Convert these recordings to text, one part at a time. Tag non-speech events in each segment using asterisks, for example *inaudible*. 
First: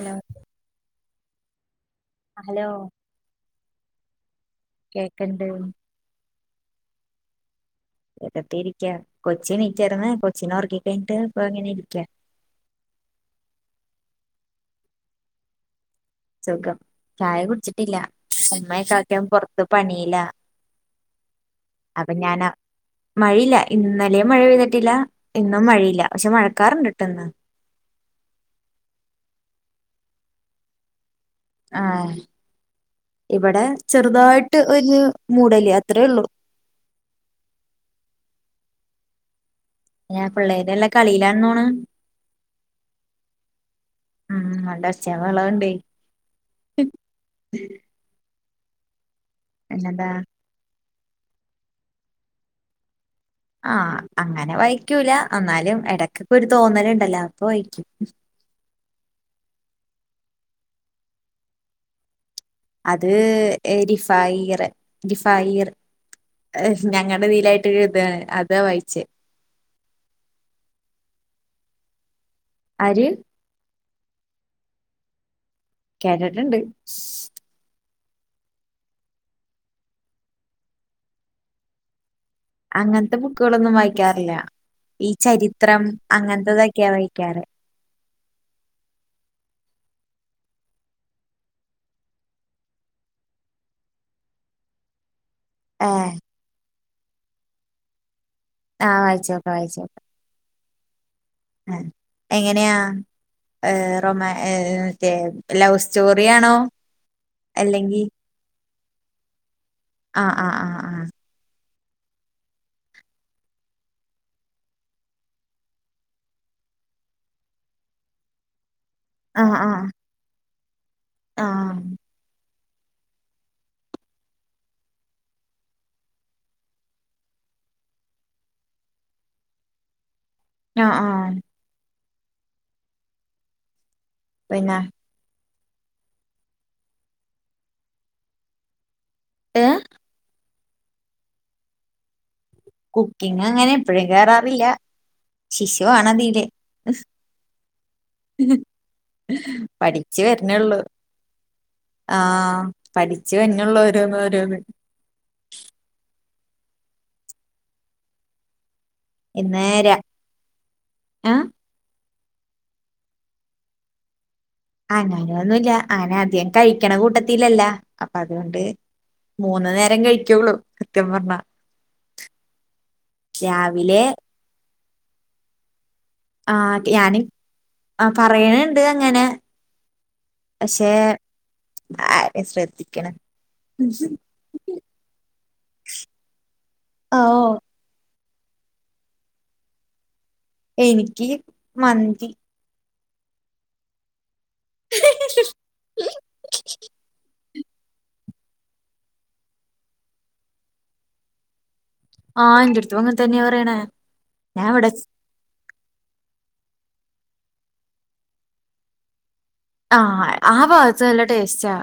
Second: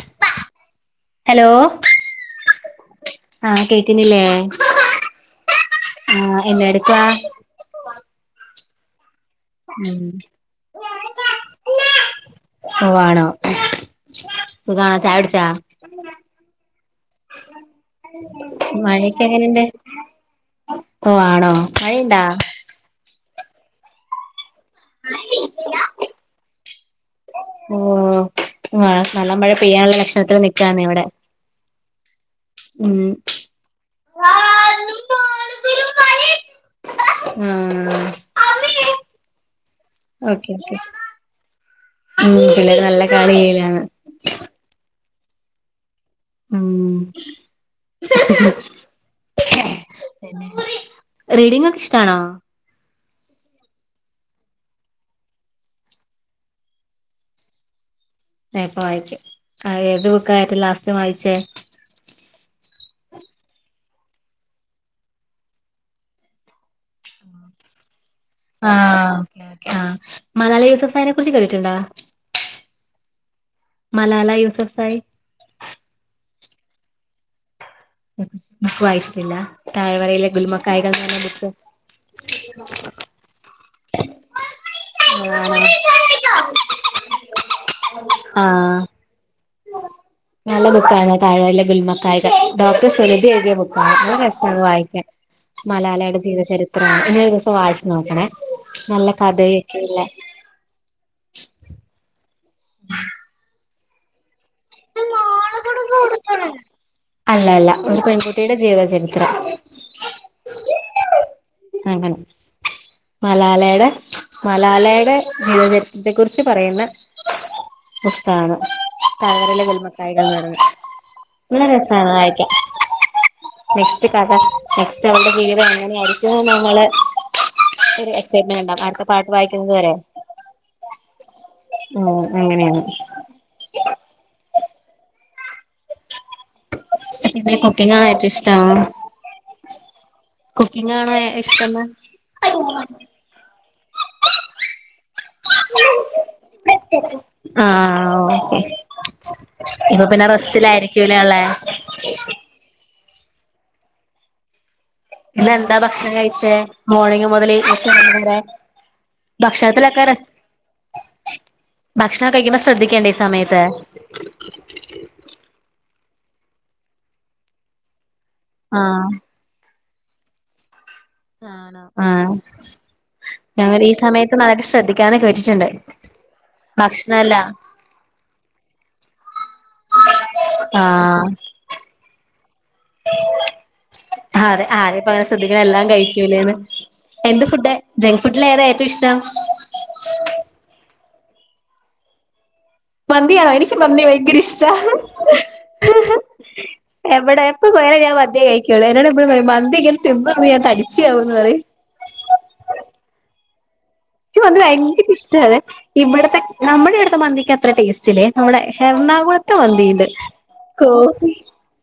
Hello hello hello ആ കേക്ക്നില്ലേ കേക്കണ്ട് ആ എന്ന എടുക്കാ അകത്തിരിക്ക കൊച്ചി ഉം നീറ്റായിര്ന് കൊച്ചീന ഉറക്ക കഴിഞ്ഞിട്ട് ഇപ്പ എങ്ങനെ ഇരിക്ക സുഖണോ ചായകുടിച്ചാ സുഖം ചായ കുടിച്ചിട്ടില്ല അമ്മയിം ആക്ക മഴയൊക്കെ പുറത്ത് എങ്ങനെയുണ്ട് പണിയില്ല ഓ ആണോ അപ്പൊ മഴയുണ്ടാ ഞന മഴയില്ല ഇന്നലേം മഴ പെയ്ത ട്ടില്ല ഇന്നും മഴയില്ല പക്ഷെ മഴ ക്കാർണ്ട് ട്ടോ ന്ന് ഓ മഴ കള്ള മഴ പെയ്യാനുള്ള ലക്ഷണത്തിൽ നിക്കാണ് ഇവിടെ ആ ഉം ഇവിടെ ചെറുതായിട്ട് ആഹ് ഒരു മൂടൽ യാത്രയേ ഉള്ളു ഓക്കെ ഓക്കെ കളിയിലാന്ന് തോന്നുണ് മം പിള്ളേര് നല്ല കളി യിലാണ് ച്ച വളണ്ടേ ച്ച മം പിന്നന്താ റീഡിംഗ് ഒക്കെ ഇഷ്ടണോ ആ അങ്ങനെ വായിക്കൂല എന്നാലും ഇടക്കൊക്കെ ഒരു തോന്നലുണ്ടല്ലോ അപ്പൊ വായിക്കും. പ്പ വായിക്കും ഏത് ബുക്കാ ഏറ്റം ലാസ്റ്റ് വായിച്ചേ അത് ഏരിഫ് ഫയിറെ ഇങ്കി ഫയിർ ഞങ്ങടെ ഇതിയിലായിട്ട് ഒരു ഇത് ആ ആ മലാലാ യൂസഫ് സായിനെക്കുറിച്ച് കേട്ടിട്ടുണ്ടാ ആര് മലാല യുസഫ് സായി കേട്ടിട്ടുണ്ട് ബുക്ക്‌ വായിച്ചിട്ടില്ലാ താഴ്‌വരയിലെ ഗുലുമക്കായ്കൾ അങ്ങനത്തെ ബുക്കുകളൊന്നും വായിക്കാറില്ല ഈ ചരിത്രം അങ്ങനത്തതൊക്കെയാ വായിക്കാറ് ഉ *inaudible* ആ നല്ല ബുക്കായി താഴ്‌വരയിലെ ഗുൽമക്കായികൾ ഡോക്ടർ സുരഭി എഴുതിയ ബുക്കാണ് നല്ല രസാത് വായിക്കാൻ. ഏ മലാലയുടെ ജീവിചരി ത്രാ ഇനി ഒരു ദിവസം വായിച്ച് നോക്കണേ ആ നല്ല വായിച്ചോക്കെ വായിച്ചോക്കെ കഥയൊക്കെല്ലേ ആ എങ്ങനെയാ ഏ റൊമാ *unintelligible* മോളെ സ്റ്റോറി ആണോ അല്ല അല്ല ഒരു അല്ലെങ്കിൽ പെൺകുട്ടിയുടെ ജീ ജീവചരിത്രം ആ ആ ആ ആ അങ്ങനെ മലാലെടെ ജീവചരിത്രത്തെ കുറിച്ച് പറയുന്ന പുസ്തകാണ് ആ താഴ്‌വരയിലെ ആ ഗുൽമക്കായികൾ എന്ന് ആ നല്ല രസാണ് വായിക്കാൻ നെക്സ്റ്റ് കഥ നെക്സ്റ്റ് അവൾട ജീവിതം എങ്ങനെയായിരിക്കുവെന്ന് നമ്മള് ഒരു എക്സൈറ്റ്മെന്റ്ണ്ടാവും അടുത്ത പാർട്ട് വായിക്കുന്നത് വരെ ആ ആ ഉം അങ്ങനെയാണ് പിന്ന പിന്നെ കുക്കിങ്‌ നന്നായിട്ട് ഇഷ്ടാണോ ഏ കുക്കിങ്ങാണോ ഇഷ്ട്ടന്ന് കുക്കിങ് അങ്ങനെ എപ്പഴും കേറാറില്ല ശിശുവാണതില് ആഹ് ഓക്കെ ഇപ്പൊ പഠിച്ചു പിന്നെ വരുന്നേള്ളു റെസ്റ്റിലായിരിക്കൂലേ ഉള്ളേ ആ പഠിച്ചു വന്നോളു ഓരോന്നോരോന്ന് ഇന്നെന്താ ഭക്ഷണം കഴിച്ചേ മോർണിംഗ് മുതല് ഈ സമയം വരെ ഇന്നേര ഭക്ഷണത്തിലൊക്കെ റെസ് ആ ഭക്ഷണം കഴിക്കുമ്പോ ശ്രദ്ധിക്കേണ്ടേ ഈ സമയത്ത് അങ്ങനൊന്നുല്ല അങ്ങന അധികം കഴിക്കണ കൂട്ടത്തിലല്ലാ അപ്പൊ അതുകൊണ്ട് ആഹ് മൂന്ന് നേരം കഴിക്കോള്ളൂ ആണോ ആഹ ഞങ്ങൾ ഈ രാവിലെ സമയതോനന്നും ശ്രദ്ധിക്കറില്ല ഇതൊക്കെയാണ് ചോദിച്ചിട്ടുള്ള ആ ഞാനും ആ പറയണയിണ്ട് അങ്ങനെ ആ പക്ഷെ ആര് ശ്രദ്ധിക്കണ് അതെ ആര് ആരയിപ്പോ അങ്ങനെ ശ്രദ്ധിക്കണം എല്ലാം കഴിക്കൂലേന്ന് എന്ത്‌ ഓഹ് ഫുഡാ ജങ്ക് ഫുഡ്‌ ഫുഡിൽ ഏതാ ഏറ്റവും ഇഷ്ടം എനിക്ക് മന്തി മന്തിയാണോ എനിക്കും മന്തി ഭയങ്കര ഇഷ്ട്ടാ എവടെ എപ്പോ പോയാലും ഞാൻ മന്തിയേ കഴിക്കുള്ളൂ എന്നോട് എപ്പഴു പറയും മന്തി ഇങ്ങനെ തിന്ന് ഞാൻ തടിച്ചിയാവുന്ന് പറയും ആഹ് എന്റടുത്തും അങ്ങനെ തന്നെയ പറയണേ എനിക്ക് മന്തി ഞാൻ ഇവിടെ ഭയങ്കര ഇഷ്ട്ടയാണ് ഇവിടെത്തെ- നമ്മുടെവടേത്തെ മന്തിക്ക് അത്ര ടേസ്റ്റ്ല്ലേ നമ്മുടെ എറണാകുളത്തെ എറണാകുളത്തെ ആഹ് ആ മന്തിയുണ്ട് ഭാഗത്ത് നല്ല ടേസ്റ്റാ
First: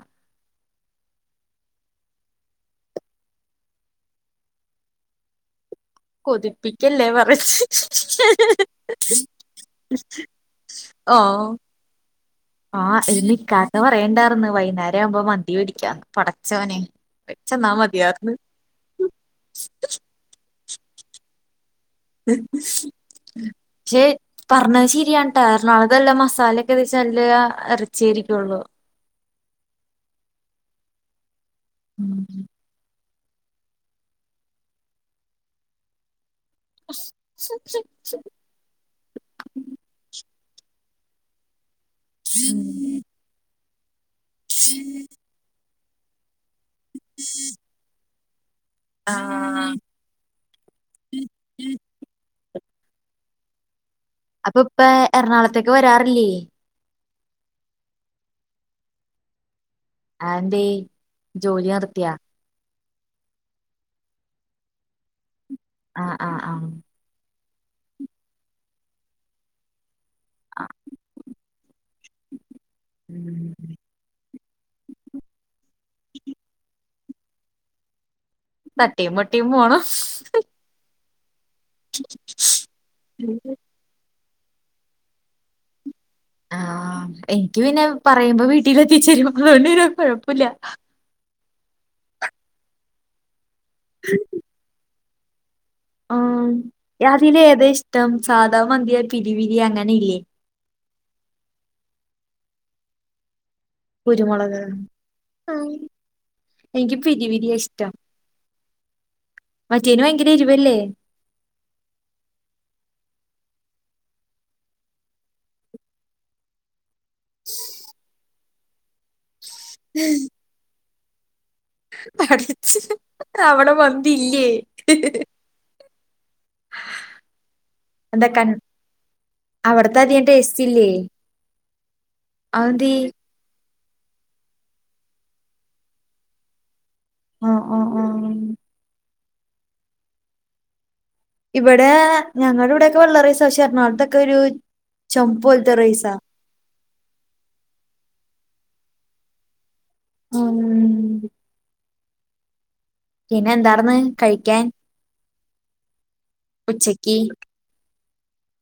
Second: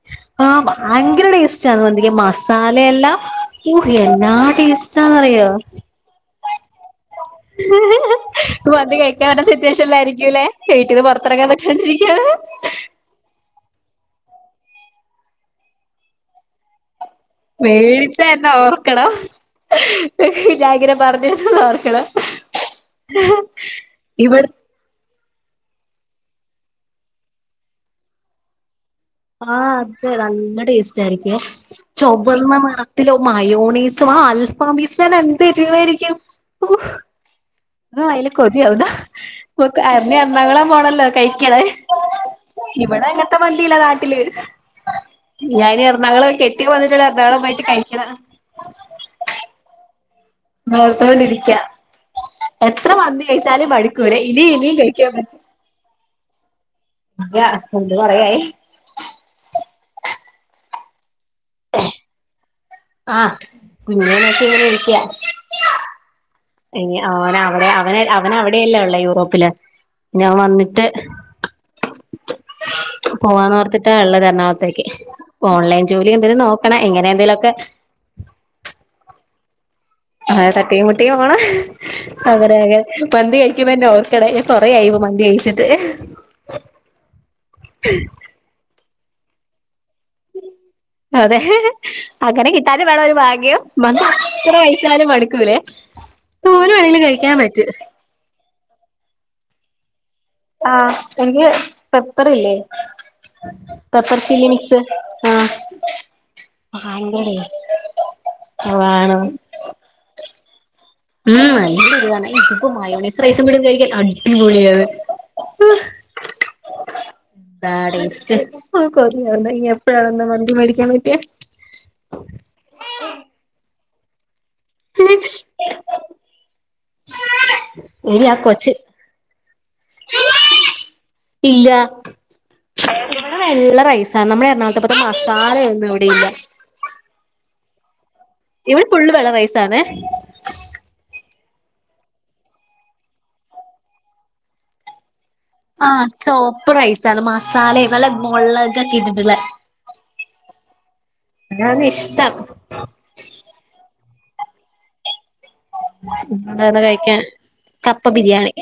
ആ ഭയങ്കര ടേസ്റ്റേയാണ് മന്തിക്ക്- ഈ മസാലയെല്ലാം ഓ എന്നാ ടേസ്റ്റെയ അറിയോ കൊതിപ്പിക്കല്ലേ പറഞ്ഞിട്ട് മന്തി കഴിക്കാൻ പറ്റാത്ത സിറ്റുവേഷനിലായിരിക്കൂല്ലേ വീട്ടീന്ന് ഓ പുറത്തിറങ്ങാൻ പറ്റാണ്ടിരിക്കാണ് ആ ഇഛെ ഛേ പറയണ്ടായിരിന്നു വൈകുനേരം വൈകുന്നേരയാവുമ്പോ മന്തി വേടിക്കാം പടച്ചോനെ മേടിച്ചന്നാ മേടിച്ച മതിയാർന്ന് എന്നെ ഓർക്കണം ഞാനിങ്ങനെ പറഞ്ഞിരുന്നു പറഞ്ഞി പക്ഷെ ഇവിടെ പറഞ്ഞത് ശരിയാണ് എറണാംകുളത്തു നല്ല മസാലോക്കെ തേച്ച നല്ല ഇറച്ചിയായിരിക്കുള്ളൂ ആഹ് അത്‌ നല്ല ടേസ്റ്റ് ആയിരിക്കും ചൊവ്വന്ന ഉം. നിറം അതിലെ മയോണീസും ആ അൽഫാപീസ് തന്നെ എന്ത് എരിവായിരിക്കും *unintelligible* വായിൽ കൊതിയാവുന്നു *unintelligible* എറണാകുളം പോണല്ലോ കഴിക്കണെ ഇവിടെ അങ്ങനത്തെ മനു യില്ലതാനും യില്ലേ ഞാനും ഈ ഇറ *unintelligible* ളോക്കെ ഇക്കാ വന്നിട്ട് വേണം എറണാകുളം പോയിട്ട് കഴിക്കണം ആ ആ ഓർത്തുക്കൊണ്ട് ഇരിക്കാം എത്ര മന്തി കഴിച്ചാലും മടി അപ്പൊ ഇപ്പ എറണാകുളത്തേക്ക് വരാറില്ലേ ഇല്ലാ വന്നിട്ട് കുറേയായി അതെന്തേ ജോലി നിർത്തിയ ആഹ് കുഞ്ഞിനേ നോക്കി ഇങ്ങനെ ഇരിക്കാ ആ ഇനി ആ നാ അടെ അവന് അവന് അവിടെയല്ലേ ഉള്ളെ യൂറോപ്പില് ഞാൻ ആഹ് വന്നിട്ട് ഉം പോവാന്നോർത്തിട്ടാ ഇള്ളത് എറണാകുള ത്തേക്ക് ഓൺലൈൻ ജോലി എന്തേലും നോക്കണം ഇങ്ങനെ എന്തേലുമൊക്കെ തട്ടിം മുട്ടിം പോണം ആഹ് തട്ടീം മു ട്ടീം പോണം അങ്ങനെ അങ്ങനെ മന്തി കഴിക്കുമ്പോ എന്നെ ഓർക്ക് *unintelligible* കുറേയായി ഇപ്പൊ മന്തി കഴിച്ചിട്ട് ആ എനിക്ക് പിന്നെ പറയുമ്പോ വീട്ടില ത്തിച്ചേരും അതോണ്ട് പിന്നെ കുഴപ്പല്ല അതെ അങ്ങനെ കിട്ടാനും വേണം ഒരു ഭാഗ്യം. മ എത്ര വയസ്സായാലും മടു ക്കൂലെ ആ അതില ഏതാ ഇഷ്ടം സാധാ മന്തിയാ പിരി പിരി ഇ അങ്ങനെ ഇല്ലേ ആ ഇന്ക് പെപ്പർ ഇല്ലേ കുരുമുളക് ആഹ് ഇന്ക് പിരി പിരിയാ ഇഷ്ടം ആ ആണോ മറ്റേന് വയങ്കര എരിവല്ലേ ഉം നല്ല എരിവാണ് ഇപ്പോ മയോണൈസും റൈസും കൂട്ടി കഴിക്കാൻ അടി പോളിയാണ് താണീസ് *unintelligible* ഇനി എപ്പഴാനാണതോ മന്തി മേടിക്കാൻ പറ്റ എ പഠിച്ച് അവിടെ വന്ന് തിലെ എടി ആ കൊച്ച് എന്താക്കാൻഅവിടത്തെതിന്റെ ടേസ്റ്റ് ഇല്ലെ ഇല്ല അതെന്തി റൈസ നമ്മളെ എറണാകളത്തെ പോലെ മസാലയൊന്നും ഇവിടെയില്ല അ ആ ഇപ്പോ നല്ല വയസാണേ ഇവിടെ ഞങ്ങളുടെകെ *unintelligible* പക്ഷേ എറണാകുളത്തൊക്കൊരു ങാ ചോപ്പ്റയി ച മസാലേം നല്ല മൊളകൊക്കെ ഇട്ടിട്ട്ള്ള ഉം താണ് ഇഷ്ടം പിന്നെ എന്താർന്ന് കഴിക്കാൻ പിന്നെന്താണ് ഉച്ചക്ക് കയിക്കാൻ ക പ്പ ബിരിയാണി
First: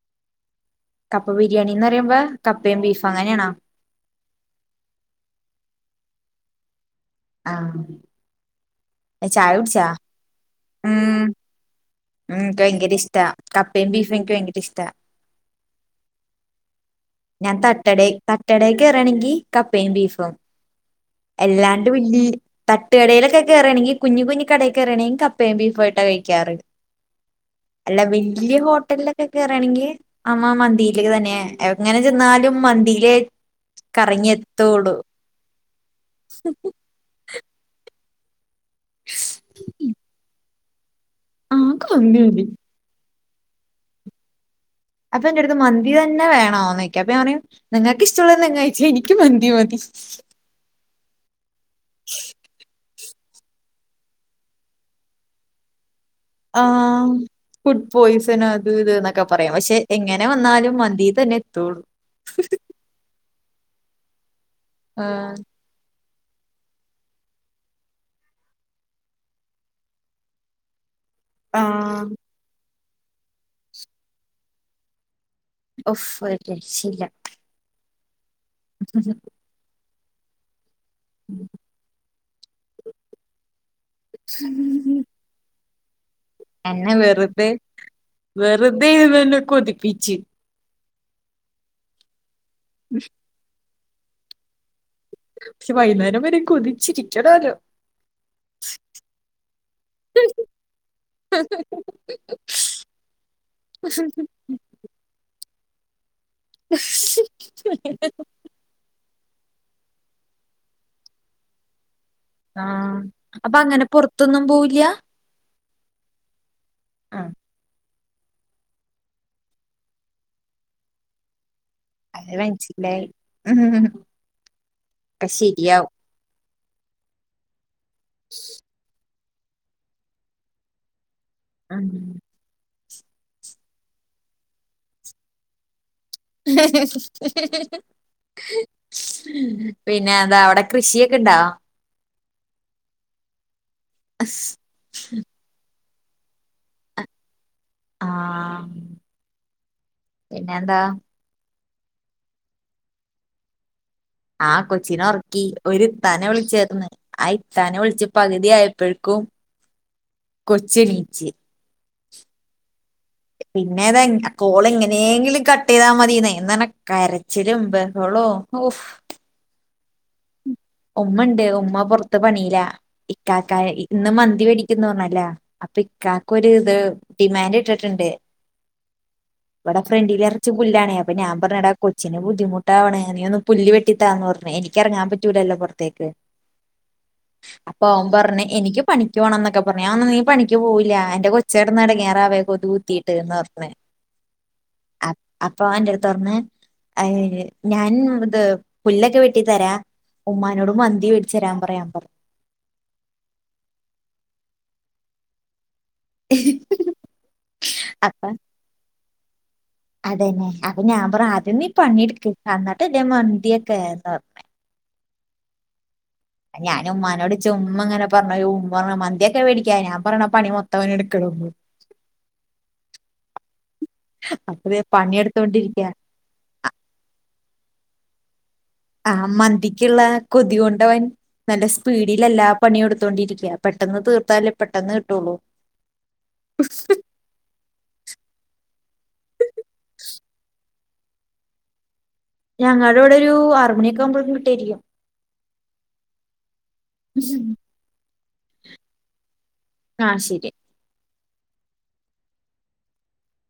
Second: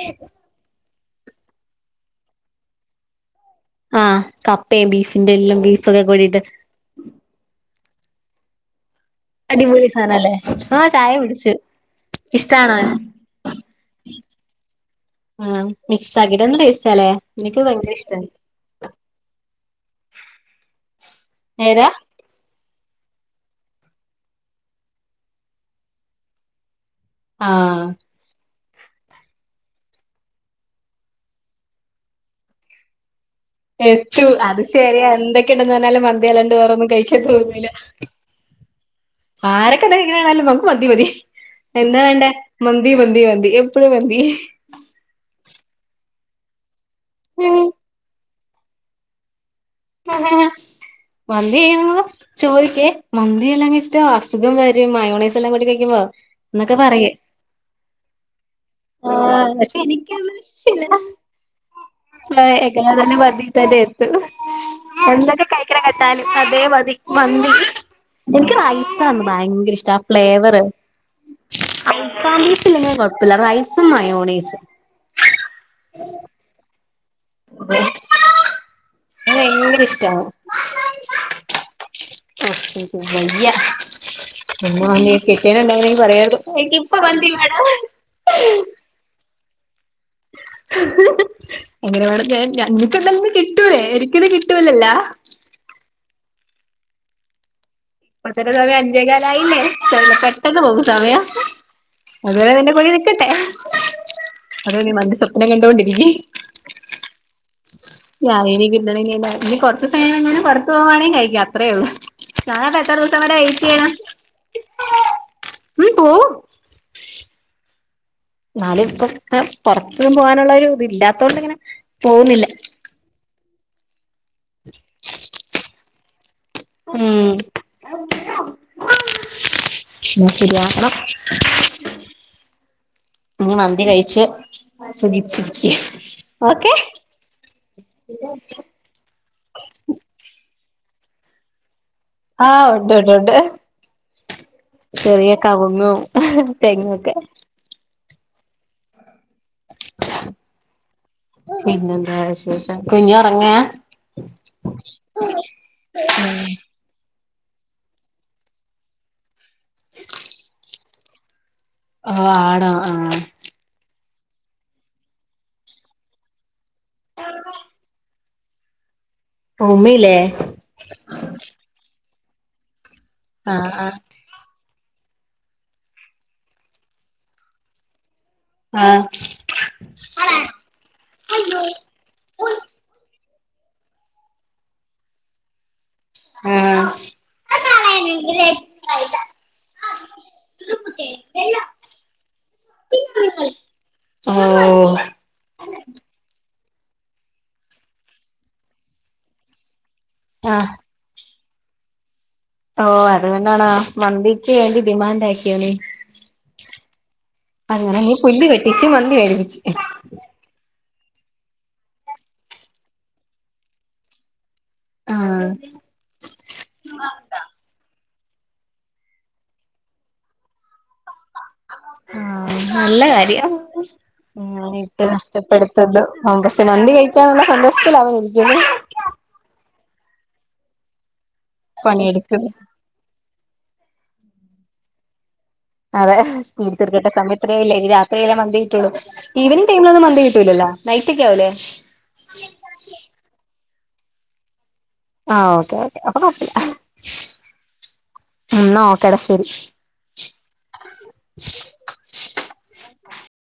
കപ്പ ബിരിയാണിന്ന് പറയുമ്പോ കപ്പയും ബീഫും അങ്ങനെയാണോ ആ കപ്പയും ബീഫിന്റെ എല്ലം ബീഫൊക്കെ കൂടിട്ട് ആ അടിപൊളി സാധനല്ലേ ആ ചായ കുടിച്ചു മം നിക്ക് ഇഷ്ടാണോ ഭയങ്കര ഇഷ്ടാ കപ്പയും ബീഫും എനിക്ക് ഭയങ്കര ഇഷ്ടാ ആഹ് മിക്സ് ആക്കിട്ട്ന്ന ടേസ്റ്റാല്ലേ ഞാൻ എനിക്ക് ഭയങ്കര തട്ടടേ ഇഷ്ടാണ് തട്ടടേ കയറാണെങ്കി കപ്പയും ബീഫും ഏതാ എല്ലാണ്ട് വല്ലി തട്ടുകടയിലൊക്കെ കയറുവാണെങ്കിൽ കുഞ്ഞ് കുഞ്ഞിക്കടയിൽ കയറുവാണെങ്കിൽ കപ്പയും ബീഫും ആയിട്ട് കഴിക്കാറ് ആഹ് അല്ല വല്യ ഹോട്ട ഹോട്ടലിലൊക്കെ കേറാണെങ്കി അമ്മ മന്തിയിലേ തന്നെയ എങ്ങനെ ചെന്നാലും മന്തിയിലെ എത്തു അത് ശേരിയാ എന്തെക്കെണ്ടേന്ന് പറഞ്ഞാ നല്ല മന്ത്യ എലണ്ടോറൊന്നും കഴിക്ക തോന്നില്ല ആരൊക്കെ എന്തെങ്കി ഇങ്ങനെണില്ലപ്പം മന്തി മതി ആ എന്താ മന്തി വേണ്ടെഹ് മതി മന്തി മന്ത മന്തി മന്തി എപ്പയും മന്തി അപ്പൊ ഇന്റെട്ത്ത് മന്തി തന്നെ വേണോന്നെ ക്കെപ്പം ഞാ പറിം നിങ്ങക്ക് ഇഷ്ടള്ളഹ് ചെങ്ങ്യായ്ച്ച ഇനിക്കും മന്തി മതി *inaudible* മന്തി അങ്ങളും ചോയ്ക്കെ മന്തിയെല്ലാം കഴിച്ചിട്ടാ അസുഖം വരും മയോണൈസ് എല്ലാം കൂട്ടി കഴിക്കുമ്പോ എന്നൊക്കെ ആഹ് പറയും ഫുഡ് പോയ്സനോ അത് ഇത് എന്നൊക്കെ ആഹ് പറയും പക്ഷെ എങ്ങനെ എനിക്കതൊന്നും വന്നാലും ഇഷ്ടല്ല മന്തി തന്നെ എത്തൊള്ളൂ തരേത്തഹ് എന്തൊക്കെ കഴിക്കിണെങ്ങ അതേ മതി മന്തി എനിക്ക് റൈസാണ് ഭയങ്കര ഇഷ്ട ആ ഫ്ലേവറ് *unintelligible* ആഹ് കുഴപ്പമില്ല റൈസും മയനൈസും ഉഫ് ഒരു രക്ഷയില്ല *unintelligible* *unintelligible* റ്റാണ് വയ്യ ഉമ്മ അനിയത്തിക്കണേ ഉണ്ട പറയ എന്നെ വെറുതെ വെറുതെ ഇവൾ കൊതിപ്പി ച് അങ്ങനെ വേണം ഞാൻ ഞങ്ങള്ക് ഇന്ന് കിട്ടി കിട്ടൂലേ ഒരിക്കലും കിട്ടൂലല്ലോ പക്ഷെ വൈകുന്നേരം കൊതിച്ചിരിക്കണല്ലോ ഇപ്പതാണേ സമയം അഞ്ചേകാലായില്ലേ ഇന്ഷാ അൽഹാ പെട്ടെന്ന് പോകും സമയം അത് വേറെ എന്റെ കൊതി നിൽക്കട്ടെ അത് കൊണ്ട് മന്തി സ്വപ്ന സ്വപ്നം കണ്ടൊണ്ടിരിക്കി *unintelligible* *unintelligible* ഇനി കൊറച്ചിസം കഴിഞ്ഞാൽ പുറത്ത് പോകുകവാണെങ്കൽ കഴിക്ക അത്രേള്ളൂ ആഹ് അപ്പൊ അങ്ങനെ പൊറത്തൊന്നും പോവില്യ ഉം പോവും നാലും ഇപ്പൊ *unintelligible* പുറത്തനിന്ന് പോകാനുള്ള ഒരു ഇത് ഇല്ലാത്ത കൊണ്ടിങ്ങനെ അത് മനിച്ചിലായി ഉഹ് ഹ് ഹ് ആ ശരിയാവും ഉം ആ ശര്യാക്കണം ആ ഇനി മന്തി കഴിച്ച് സുഖിചിരിക്ക് പിന്നെ എന്താ അവടെ കൃഷിയൊക്കെ ഇണ്ടാ ആ ഒണ്ട് ഒണ്ട് ഒണ്ട് ചെറിയ കവുങ്ങും ഹഅ തെങ്ങോക്കെ ആ പിന്നെ എന്താ പിന്നെന്താ വിശേഷം കുഞ്ഞു ഉറങ്ങാ ആ കൊച്ചിനെ ഒറക്കി ഒര് ത്താനെ വിളിച്ചെന്ന് ആയി ഇത്താനെ വിളിച്ച് പകുതിയപ്പോഴെക്കും കൊച്ചെണി ച്ച് ആ ആണോ ആഹ് പിന്നെതെ കോള് എങ്ങനെങ്കിലും കട്ട് ചെയ്താ മതിന്നൊയി എന്ന് കരച്ചിലും ബേഹാളോം ഓഫ് ഉമ്മിയില്ലേ ഉമ്മ ഒണ്ട് ഉമ്മ പെറത്ത് ത്ത് പണിലാ ഇക്കാക്കായ് ആഹ് ഇന്ന് മന്തി വേടി *unintelligible* പറഞ്ഞല്ലേ അപ്പൊ ഇക്കാക്കും ഒരു ഇത് ഡിമാൻഡ് ഇട്ടിട്ടുണ്ട് ആഹ് ഇവിടെ ഫ്രണ്ടിൽ നറച്ച് പുല്ലാണേ അപ്പൊ ഞാൻ പറഞ്ഞടാ കൊച്ചിന് ആഹ് ബുദ്ധിമുട്ടാവണ നീയൊന്ന് പുല്ല് വെട്ടിത്താന്ന് പറഞ്ഞു എനിക്കിറങ്ങാൻ *unintelligible* റ്റുല്ലല്ലൊ ത്തേക്ക്, ഓ അപ്പൊ ഓൻ പറഞ്ഞ് എനിക്ക് പണിക്ക് പോണംന്നൊക്കെ പറഞ്ഞ് നീ പണിക്ക് പോവൂല്ല എന്റെ കൊച്ചടന്ന് ഇടങ്ങാറാവ്വ കൊതു കുത്തീട്ട്ന്ന് പറഞ്ഞ, അപ്പൊ ഓഎന്റടുത്തു പറഞ്ഞ *unintelligible* ഞാൻ ഇത് പുല്ലൊക്കെ വെട്ടി തരാ ആഹ് ഉമ്മാനോട് മന്തി വേടി ച്ച് തരാംപറയാൻ പറഞ്ഞു ഓ അതുകൊണ്ടാണോ മന്തിക്ക് വേണ്ടി ഡിമാൻഡ് ആക്കിയോനി. അങ്ങനെ നീ അപ്പൊ പുല്ല് വെട്ടിച്ച് മന്തി വേടി ആച്ചി അതന്നെ അത്ഞാ പറ ആദ്യം നീ പണിയെടുക്ക് അന്നിട്ടല്ലേ മന്തിയൊക്കേന്നുപറഞ്ഞു. ആ ഞാനുമ്മാനോട് ചുമ്മാങ്ങനെ പ് പറഞ്ഞു ഉമ്മാറഞ്ഞു മന്തിയക്കെ മേടിക്കാ ഞാൻ പറേണ പണി മൊ ത്ത വനെടുക്കണം നല്ല കാര്യം. അപ്പൊ ഉം ദേ ഇട്ട് പണിയെടുത്തോണ്ടിരിക്ക നഷ്ടപ്പെടുത്തത് ഉം പക്ഷെ മന്തി കഴിക്കാനുള്ള സന്തോഷത്തിലാണ് *unintelligible* ആ മന്തിക്കുള്ള കൊതി കൊണ്ടവൻ നല്ല സ്പീഡിൽ എല്ലാ പണിയെടുക്കുന്നു പണിയു എടുത്തോണ്ടിരിക്ക്വ പെട്ടെന്ന് തീർത്താല് പെട്ടെന്ന് കിട്ട്വോള്ളൂ. അതെ സ്പീഡിതീർക്കട്ടെ സമയത്രെയായില്ലേ ഇനി രാത്രിയായാല് മ ന്തി കിട്ടൊള്ളു ഈവനിംഗ് ടൈമിലൊന്നും മന്തി കിട്ടൂല്ലല്ലോ? നൈറ്റക്കെയാവൂല്ലേ? ഞങ്ങടിവിടൊരു ആറു മണിയൊക് ഒക്കെ ആവുമ്പോഴക്കും കിട്ടുമായിരിക്കും ആ ഓക്കെ ഓക്കെ അപ്പം കൊഴപ്പില്ല. *inaudible* ന്നാ ഓക്കെ ടാ ശരി. ആ ശരി *unintelligible*